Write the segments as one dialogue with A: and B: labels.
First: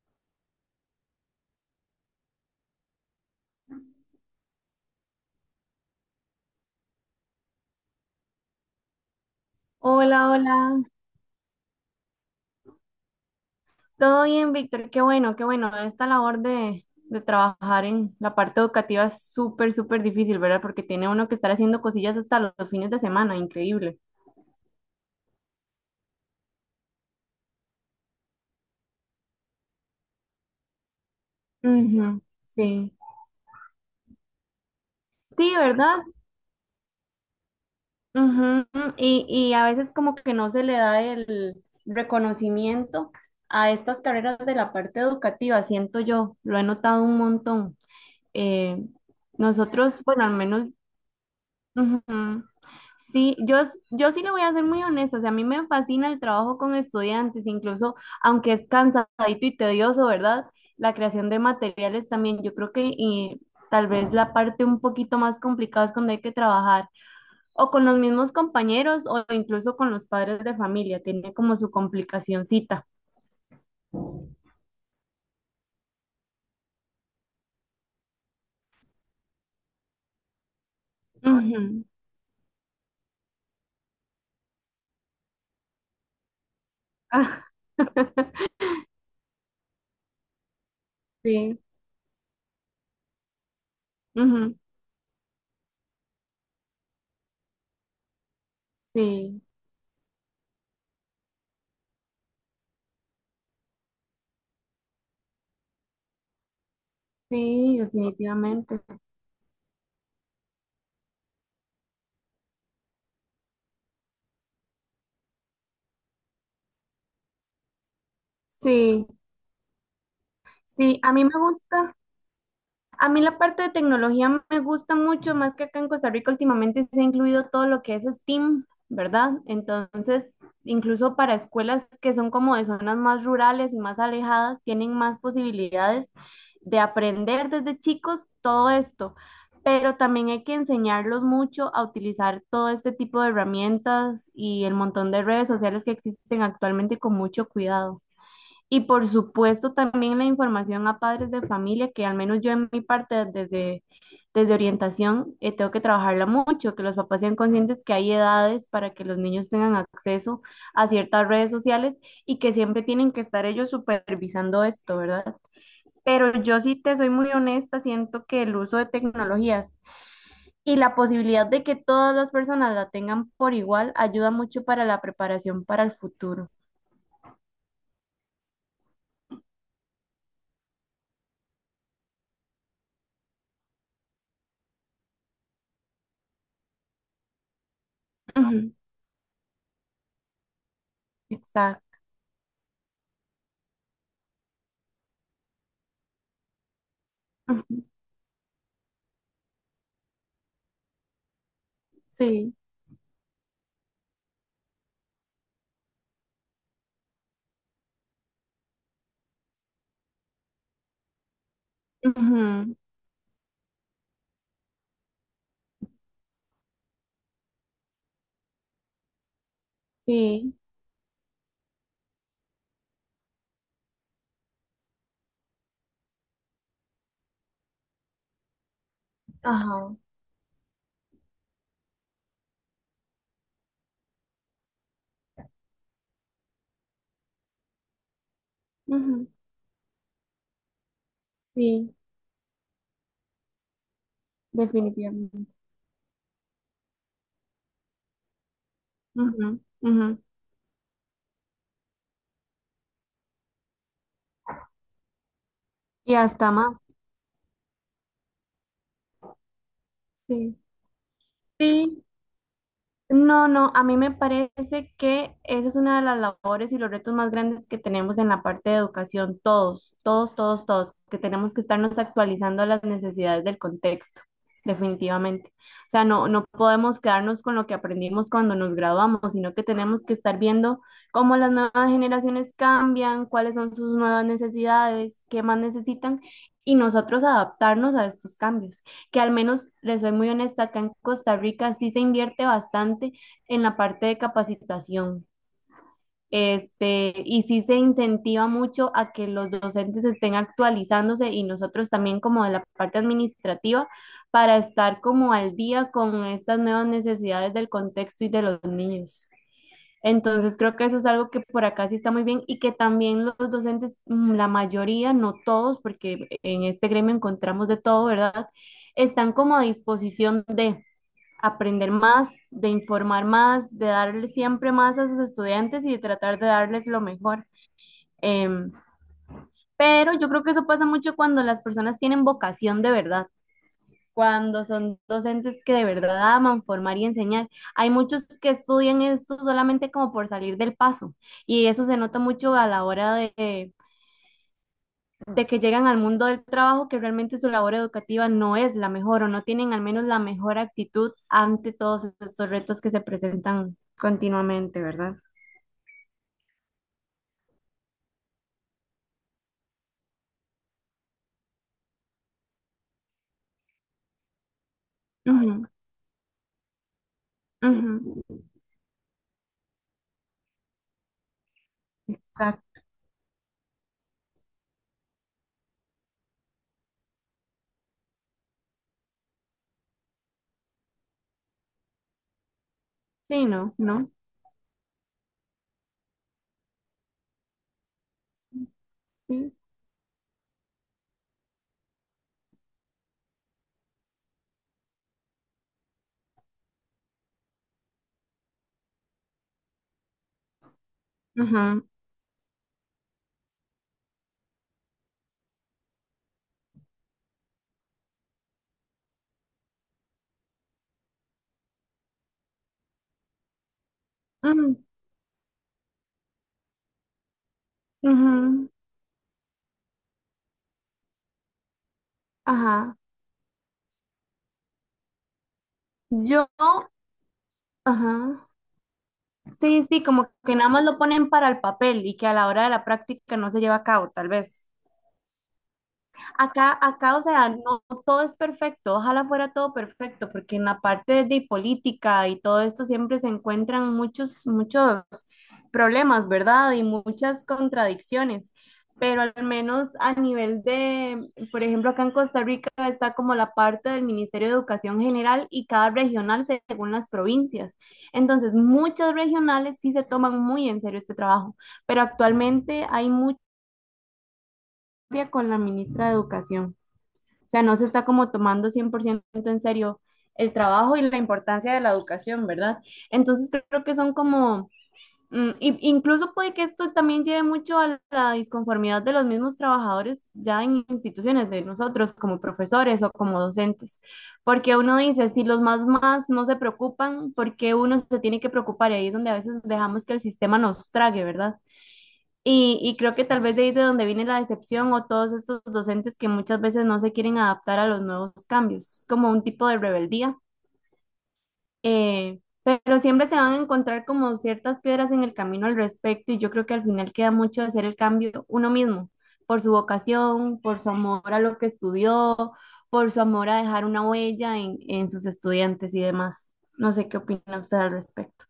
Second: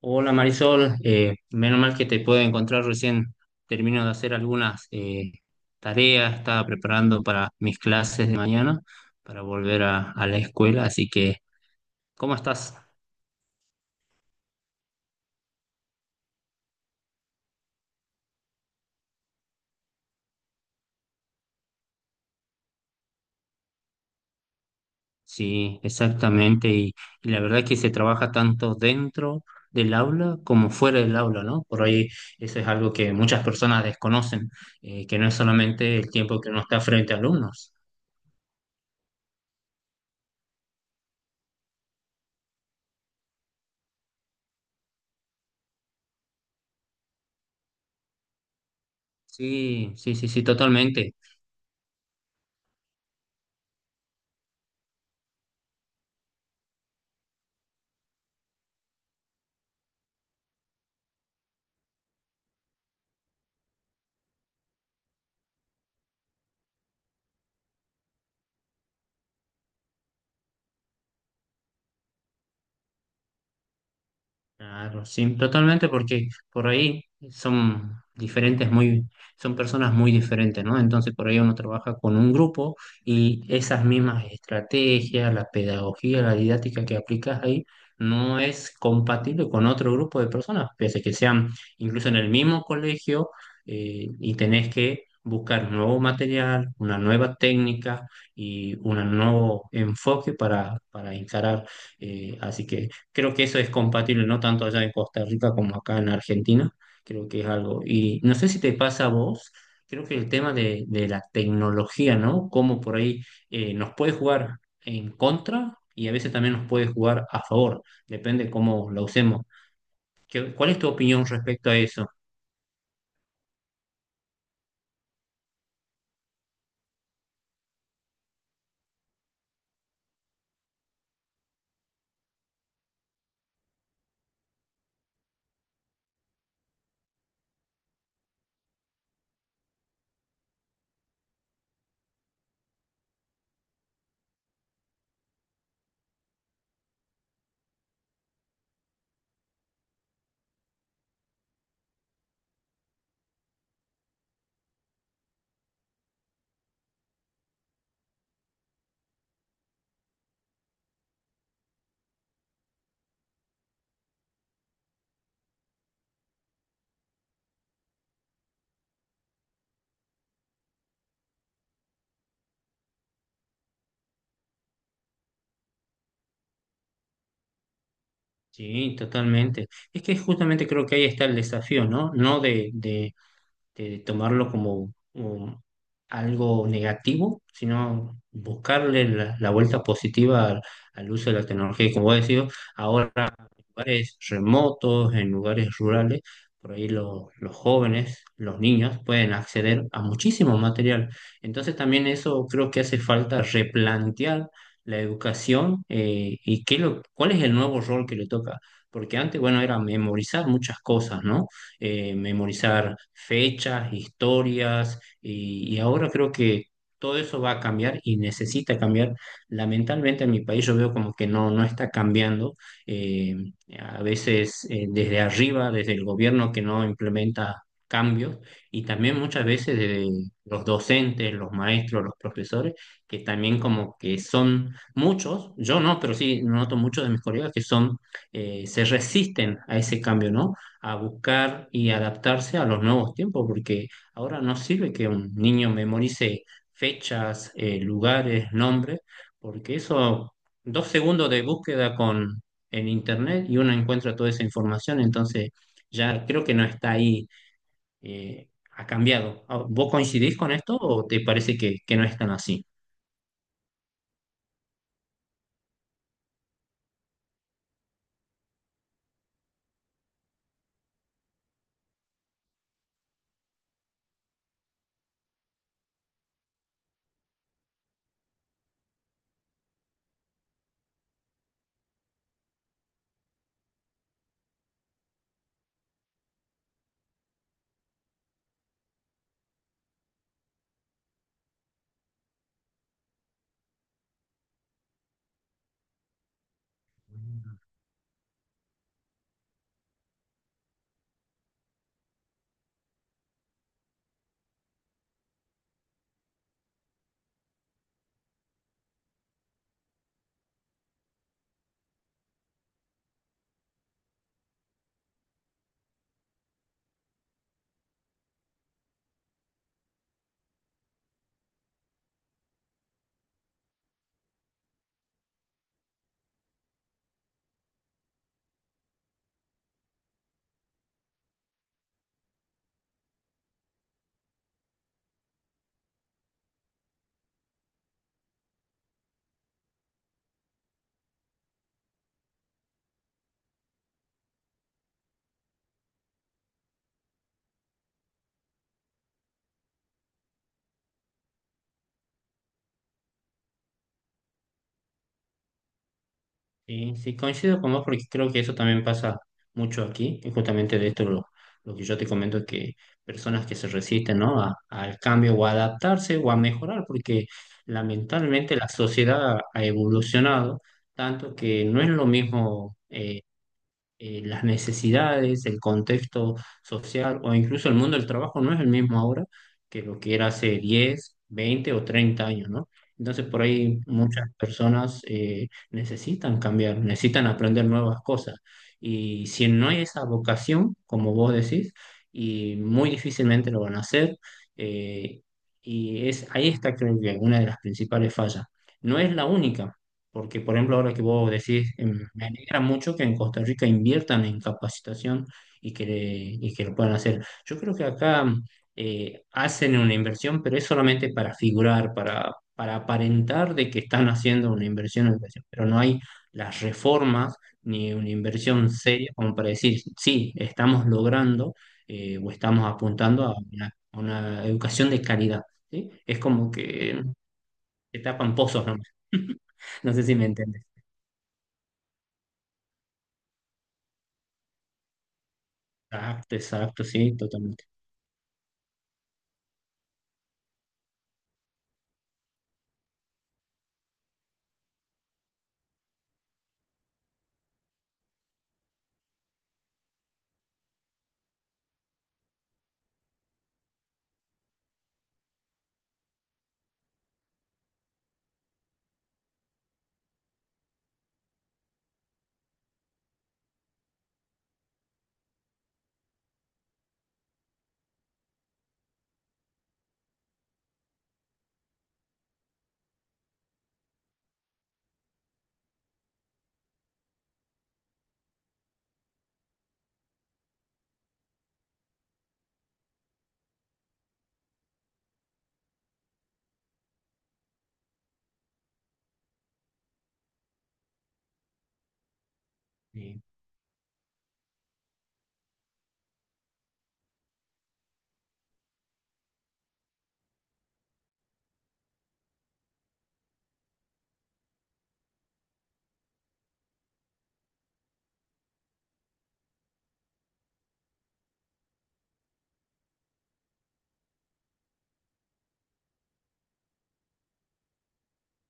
A: Hola Marisol, menos mal que te puedo encontrar recién. Termino de hacer algunas tareas, estaba preparando para mis clases de mañana, para volver a,
B: Hola,
A: a la
B: hola.
A: escuela, así que, ¿cómo estás?
B: ¿Todo bien, Víctor? Qué bueno, qué bueno. Esta labor de trabajar en la parte educativa es súper, súper difícil, ¿verdad? Porque tiene uno que estar haciendo cosillas hasta los fines de semana, increíble.
A: Sí, exactamente, y la verdad es que se trabaja tanto dentro del aula como fuera del aula, ¿no? Por ahí
B: Ujú,
A: eso es
B: sí.
A: algo que muchas personas desconocen, que no es
B: Sí,
A: solamente
B: ¿verdad?
A: el tiempo que uno está frente a alumnos.
B: Ujú, y a veces como que no se le da el reconocimiento a estas carreras de la parte educativa, siento yo, lo he notado un montón. Eh,
A: Sí,
B: nosotros,
A: sí,
B: bueno,
A: sí,
B: al
A: sí,
B: menos
A: totalmente.
B: ujú. Sí, yo sí le voy a ser muy honesta, o sea, a mí me fascina el trabajo con estudiantes, incluso aunque es cansadito y tedioso, ¿verdad? La creación de materiales también, yo creo que y tal vez la parte un poquito más complicada es cuando hay que trabajar o con los mismos compañeros o incluso con los padres de familia, tiene como su complicacioncita.
A: Claro, sí, totalmente, porque por ahí son diferentes, son personas muy diferentes, ¿no? Entonces por ahí uno
B: Ujú.
A: trabaja con un grupo y esas mismas estrategias, la pedagogía, la didáctica que aplicas
B: Ah,
A: ahí, no es compatible con otro grupo de personas, pese a que sean
B: sí,
A: incluso en el mismo colegio y
B: ujú,
A: tenés que buscar nuevo material, una nueva técnica y un
B: sí,
A: nuevo enfoque para encarar. Así que Creo que eso es compatible no tanto allá en Costa Rica como acá en Argentina. Creo que es
B: sí,
A: algo. Y no sé si te
B: definitivamente.
A: pasa a vos, creo que el tema de la tecnología, ¿no? Cómo por ahí nos puede jugar en contra y a veces también nos puede jugar a favor. Depende cómo la
B: Sí,
A: usemos. ¿Cuál es tu
B: sí, a mí
A: opinión
B: me
A: respecto a
B: gusta.
A: eso?
B: A mí la parte de tecnología me gusta mucho, más que acá en Costa Rica últimamente se ha incluido todo lo que es STEAM, ¿verdad? Entonces, incluso para escuelas que son como de zonas más rurales y más alejadas, tienen más posibilidades de aprender desde chicos todo esto. Pero también hay que enseñarlos mucho a utilizar todo este tipo de herramientas y el montón de redes sociales que existen actualmente con mucho cuidado. Y por supuesto también la información a padres de familia, que al menos yo en mi parte desde, desde orientación, tengo que trabajarla mucho, que los papás sean conscientes que hay edades para que los niños tengan acceso a ciertas redes sociales y que siempre tienen que estar ellos supervisando esto, ¿verdad? Pero yo sí te soy muy honesta, siento que el uso de tecnologías y la posibilidad de que todas las personas la tengan por igual ayuda mucho para la preparación para el futuro.
A: Sí, totalmente. Es que justamente creo que ahí está el desafío, ¿no? No de, de tomarlo como algo negativo, sino
B: Ujú,
A: buscarle la vuelta positiva al, al uso de la tecnología. Y
B: exacto.
A: como vos decís, ahora lugares remotos, en lugares rurales, por ahí los
B: Ujú,
A: jóvenes, los niños pueden acceder a muchísimo material. Entonces también eso
B: sí.
A: creo que hace falta replantear la educación eh, ¿cuál es el nuevo rol que le toca? Porque antes, bueno, era memorizar muchas cosas, ¿no?
B: Ujú,
A: Memorizar fechas, historias, y ahora creo que todo eso va a cambiar y necesita cambiar. Lamentablemente en mi
B: sí,
A: país yo veo como que no está cambiando. Eh, a veces, desde arriba, desde el gobierno que no implementa cambios, y también muchas veces
B: ajá,
A: de los docentes, los maestros, los profesores, que también como que son muchos, yo no, pero sí noto muchos de mis colegas que son, se
B: ujú,
A: resisten a ese cambio, ¿no? A buscar y
B: sí,
A: adaptarse a los nuevos tiempos, porque ahora no sirve que un
B: definitivamente.
A: niño memorice fechas, lugares, nombres,
B: Ujú,
A: porque
B: ujú,
A: eso... Dos segundos de búsqueda en internet y uno encuentra toda esa información, entonces
B: y
A: ya creo
B: hasta
A: que no
B: más,
A: está ahí, ha cambiado. Ah, ¿vos coincidís con
B: sí,
A: esto o te parece que
B: sí.
A: no es tan así?
B: No, no, a mí me parece que esa es una de las labores y los retos más grandes que tenemos en la parte de educación, todos, todos, todos, todos, que tenemos que estarnos actualizando a las necesidades del contexto, definitivamente. O sea, no, no podemos quedarnos con lo que aprendimos cuando nos graduamos, sino que tenemos que estar viendo cómo las nuevas generaciones cambian, cuáles son sus nuevas necesidades, qué más necesitan y nosotros adaptarnos a estos cambios que, al menos, les soy muy honesta, acá en Costa Rica sí se invierte bastante en la parte de capacitación. Este, y sí se incentiva mucho a que los docentes estén actualizándose, y nosotros también como de la parte administrativa, para estar como al día con estas nuevas necesidades del contexto y de los niños. Entonces creo que eso es algo que por acá sí está muy bien, y que también los docentes, la mayoría, no todos, porque en este gremio encontramos de todo, ¿verdad? Están como a disposición de aprender más, de informar más, de darle siempre más a sus estudiantes y de tratar de darles lo mejor. Em, pero yo creo que eso pasa mucho cuando las personas tienen vocación de verdad, cuando son docentes que de verdad aman formar y enseñar. Hay muchos que estudian eso solamente como por salir del paso, y eso se nota mucho a la hora de que llegan al mundo del trabajo, que realmente su labor educativa no es la mejor o no tienen al menos la mejor actitud ante todos estos retos que se presentan continuamente, ¿verdad?
A: Sí, sí, coincido con vos porque creo que eso también pasa mucho aquí, y justamente de esto lo que yo te comento, que personas que se resisten, ¿no? Al cambio o a
B: Ujú,
A: adaptarse o a mejorar, porque
B: ujú.
A: lamentablemente la sociedad ha evolucionado tanto que no es lo mismo.
B: Exacto.
A: Las necesidades, el contexto social o incluso el mundo del trabajo no es el mismo ahora que lo que era hace 10, 20 o 30 años, ¿no? Entonces por
B: Sí, no,
A: ahí
B: no,
A: muchas personas necesitan cambiar, necesitan aprender nuevas cosas. Y si
B: sí.
A: no hay esa vocación, como vos decís, y muy difícilmente lo van a hacer, eh, y es, ahí está creo que una de las principales fallas. No es la única, porque, por ejemplo, ahora que vos decís,
B: Ujú,
A: me alegra mucho que en Costa Rica inviertan en capacitación y que, y que lo puedan hacer. Yo creo que acá hacen una inversión, pero es solamente para figurar, para aparentar de que están haciendo una
B: ujú,
A: inversión, una inversión. Pero no hay las reformas ni una inversión
B: ujú,
A: seria como para decir, sí, estamos logrando o estamos
B: ajá.
A: apuntando a una educación de calidad, ¿sí? Es
B: Yo,
A: como que te tapan
B: ajá.
A: pozos nomás.
B: Sí,
A: No
B: sí,
A: sé si me
B: como que
A: entiendes.
B: nada más lo ponen para el papel y que a la hora de la práctica no se lleva a cabo, tal vez.
A: Exacto,
B: Acá,
A: exacto, sí,
B: acá, o sea,
A: totalmente.
B: no todo es perfecto, ojalá fuera todo perfecto, porque en la parte de política y todo esto siempre se encuentran muchos, muchos problemas, ¿verdad? Y muchas contradicciones, pero al menos a nivel de, por ejemplo, acá en Costa Rica está como la parte del Ministerio de Educación General y cada regional según las provincias. Entonces, muchas regionales sí se toman muy en serio este trabajo, pero actualmente hay mucha con la ministra de Educación. O sea, no se está como tomando 100% en serio el trabajo y la importancia de la educación, ¿verdad? Entonces creo que son como, incluso puede que esto también lleve mucho a la disconformidad de los mismos trabajadores ya en instituciones, de nosotros como profesores o como docentes, porque uno dice, si los más más no se preocupan, ¿por qué uno se tiene que preocupar? Y ahí es donde a veces dejamos que el sistema nos trague, ¿verdad? Y creo
A: Sí,
B: que tal vez de ahí de donde viene la decepción, o todos estos docentes que muchas veces no se quieren adaptar a los nuevos cambios. Es como un tipo de rebeldía, pero siempre se van a encontrar como ciertas piedras en el camino al respecto, y yo creo que al final queda mucho de hacer el cambio uno mismo, por su vocación, por su amor a lo que estudió, por su amor a dejar una huella en sus estudiantes y demás. No sé qué opina usted al respecto.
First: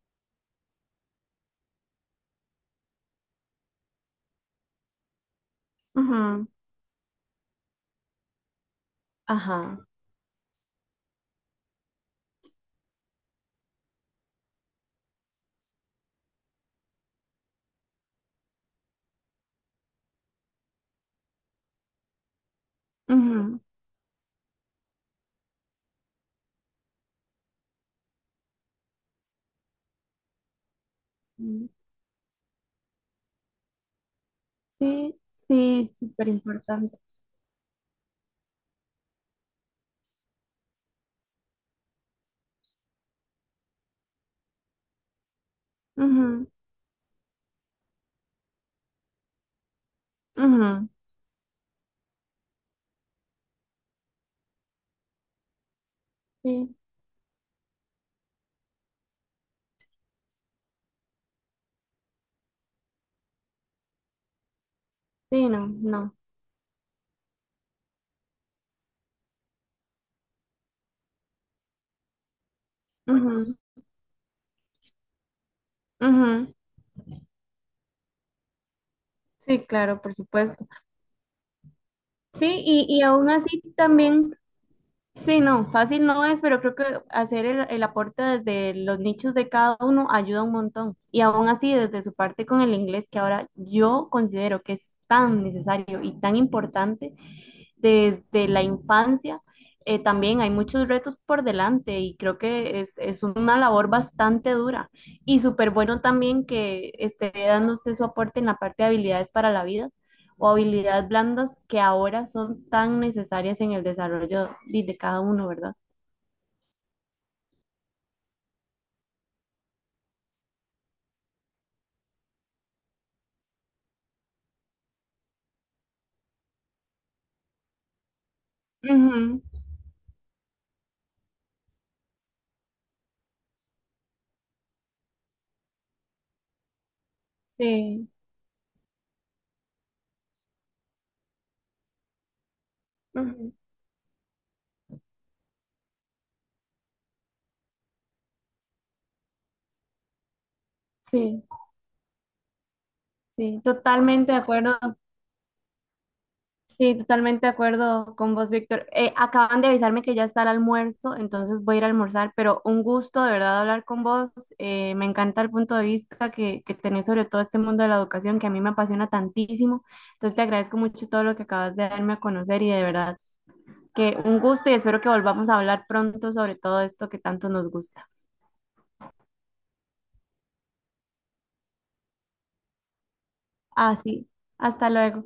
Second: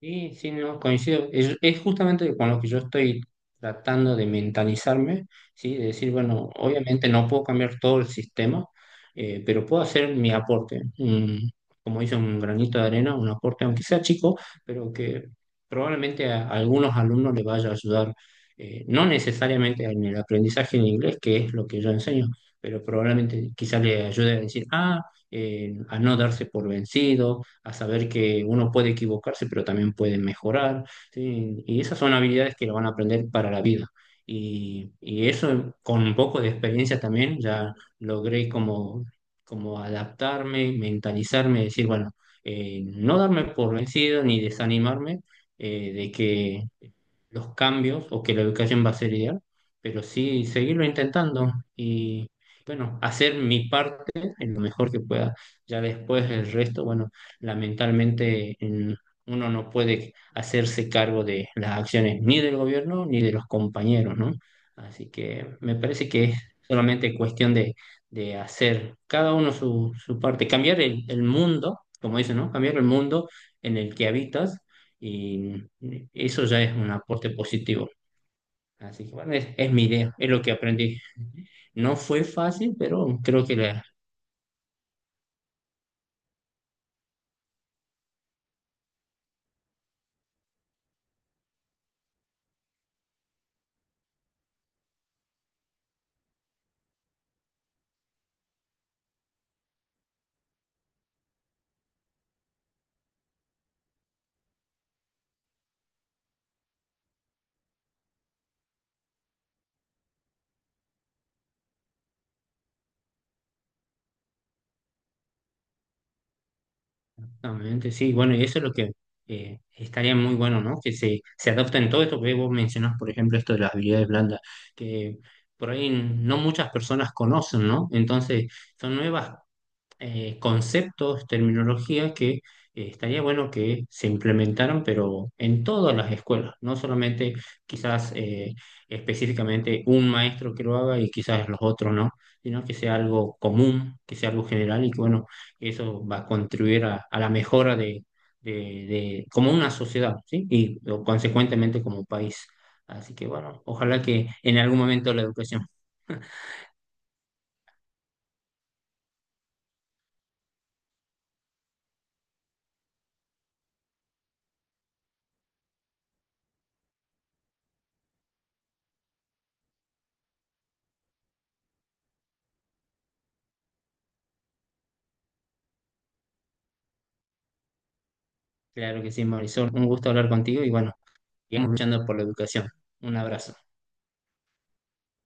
A: sí, no, coincido. Es justamente con lo que yo estoy tratando de mentalizarme, ¿sí? De decir,
B: Ujú,
A: bueno, obviamente no puedo cambiar todo el sistema, pero puedo
B: ajá.
A: hacer mi aporte. Como dice, un granito de arena, un aporte, aunque sea chico, pero que probablemente a algunos alumnos les vaya a ayudar, no necesariamente en el aprendizaje en inglés, que es lo que yo enseño, pero probablemente quizá le ayude a decir, ah, a no darse por vencido, a saber que uno puede equivocarse, pero también puede mejorar, ¿sí?
B: Ujú.
A: Y esas son habilidades que lo van a aprender para la vida.
B: Sí,
A: Y eso
B: sí,
A: con un
B: súper
A: poco de experiencia
B: importante.
A: también, ya logré como, como adaptarme, mentalizarme, decir, bueno, no darme por vencido ni desanimarme de
B: Ujú,
A: que los cambios o que la educación va a ser ideal, pero sí seguirlo
B: ujú,
A: intentando bueno, hacer mi parte en lo mejor que pueda. Ya después el
B: sí,
A: resto, bueno, lamentablemente uno no puede hacerse cargo de las acciones ni del gobierno ni de los compañeros, ¿no? Así
B: sí,
A: que
B: no,
A: me parece
B: no.
A: que es solamente cuestión de hacer cada uno su parte, cambiar el mundo, como dicen, ¿no? Cambiar el mundo
B: Ujú,
A: en el que habitas y eso
B: ujú,
A: ya es un aporte positivo. Así que bueno,
B: sí,
A: es mi
B: claro,
A: idea,
B: por
A: es lo que
B: supuesto.
A: aprendí. No fue
B: Sí,
A: fácil,
B: y
A: pero
B: aún
A: creo que
B: así también, sí, no, fácil no es, pero creo que hacer el aporte desde los nichos de cada uno ayuda un montón. Y aún así, desde su parte con el inglés, que ahora yo considero que es tan necesario y tan importante, desde la infancia, también hay muchos retos por delante, y creo que es una labor bastante dura, y súper bueno también que esté dando usted su aporte en la parte de habilidades para la vida o habilidades blandas que ahora son tan necesarias en el desarrollo de cada uno, ¿verdad?
A: realmente sí. Bueno, y eso es lo que estaría muy bueno, ¿no? Que se adopten todo esto que vos mencionás, por ejemplo, esto de las habilidades blandas, que por ahí no muchas personas conocen, ¿no? Entonces, son nuevas
B: Ujú,
A: conceptos, terminología que estaría bueno que se implementaran, pero en todas las escuelas, no solamente
B: sí,
A: quizás específicamente un maestro que lo haga y quizás los otros no, sino que sea algo
B: ujú,
A: común, que sea algo general y que bueno, eso va a contribuir a la mejora de- de como una sociedad, ¿sí? Y o,
B: sí,
A: consecuentemente como país. Así que
B: sí,
A: bueno, ojalá que
B: totalmente de
A: en
B: acuerdo.
A: algún momento la educación.
B: Sí, totalmente de acuerdo con vos, Víctor. Acaban de avisarme que ya está el almuerzo, entonces voy a ir a almorzar, pero un gusto de verdad hablar con vos. Me encanta el punto de vista que tenés sobre todo este mundo de la educación que a mí me apasiona tantísimo. Entonces te agradezco mucho todo lo que acabas de darme a conocer, y de verdad que un gusto, y espero que volvamos a hablar pronto sobre todo esto que tanto nos gusta.
A: Claro que sí, Marisol, un gusto hablar contigo y bueno. Y escuchando por la educación. Un abrazo.
B: Así, hasta luego.